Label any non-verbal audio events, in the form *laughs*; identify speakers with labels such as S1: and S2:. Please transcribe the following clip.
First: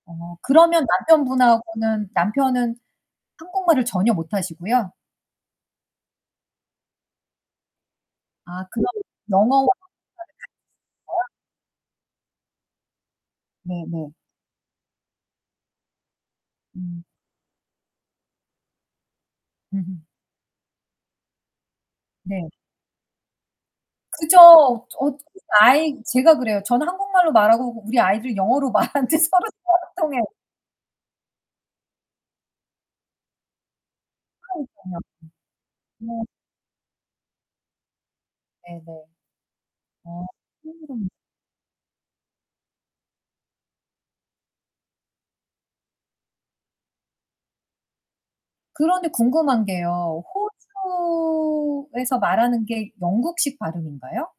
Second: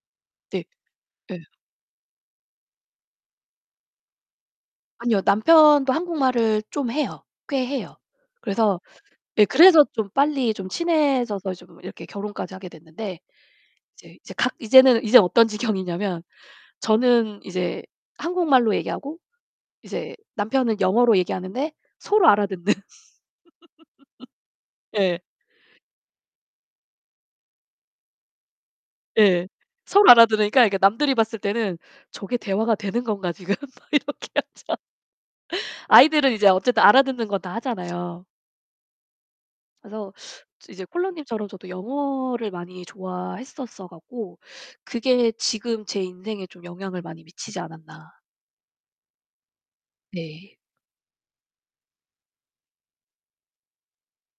S1: 어
S2: 네.
S1: 그러면
S2: 예.
S1: 남편분하고는 남편은 한국말을 전혀 못하시고요?
S2: 아니요. 남편도 한국말을 좀 해요. 꽤 해요.
S1: 아
S2: 그래서
S1: 그럼
S2: 예
S1: 영어
S2: 그래서 좀 빨리 좀
S1: *unintelligible*
S2: 친해져서 좀 이렇게 결혼까지 하게 됐는데
S1: 네네.
S2: 이제 이제 각 이제는 이제 어떤 지경이냐면
S1: 음.
S2: 저는 이제 한국말로 얘기하고
S1: 음.
S2: 이제 남편은 영어로 얘기하는데 서로
S1: 네.
S2: 알아듣는.
S1: 그죠.
S2: *laughs*
S1: 어
S2: 예.
S1: *unintelligible* 아이 제가 그래요. 저는 한국말로 말하고 우리 아이들 영어로 말하는데
S2: 예.
S1: 서로 대화가
S2: 서로
S1: 통해.
S2: 알아들으니까 이게 남들이 봤을 때는 '저게 대화가 되는 건가, 지금?' 막 이렇게 하자
S1: 그러니까요. 네.
S2: 아이들은 이제 어쨌든 알아듣는 건 다 하잖아요.
S1: 네네.
S2: 그래서
S1: 아.
S2: 이제 콜로
S1: *unintelligible*
S2: 님처럼 저도 영어를 많이 좋아했었어 갖고 그게 지금 제 인생에 좀 영향을 많이 미치지 않았나.
S1: 그런데 궁금한 게요.
S2: 네.
S1: 호주에서 말하는 게 영국식 발음인가요?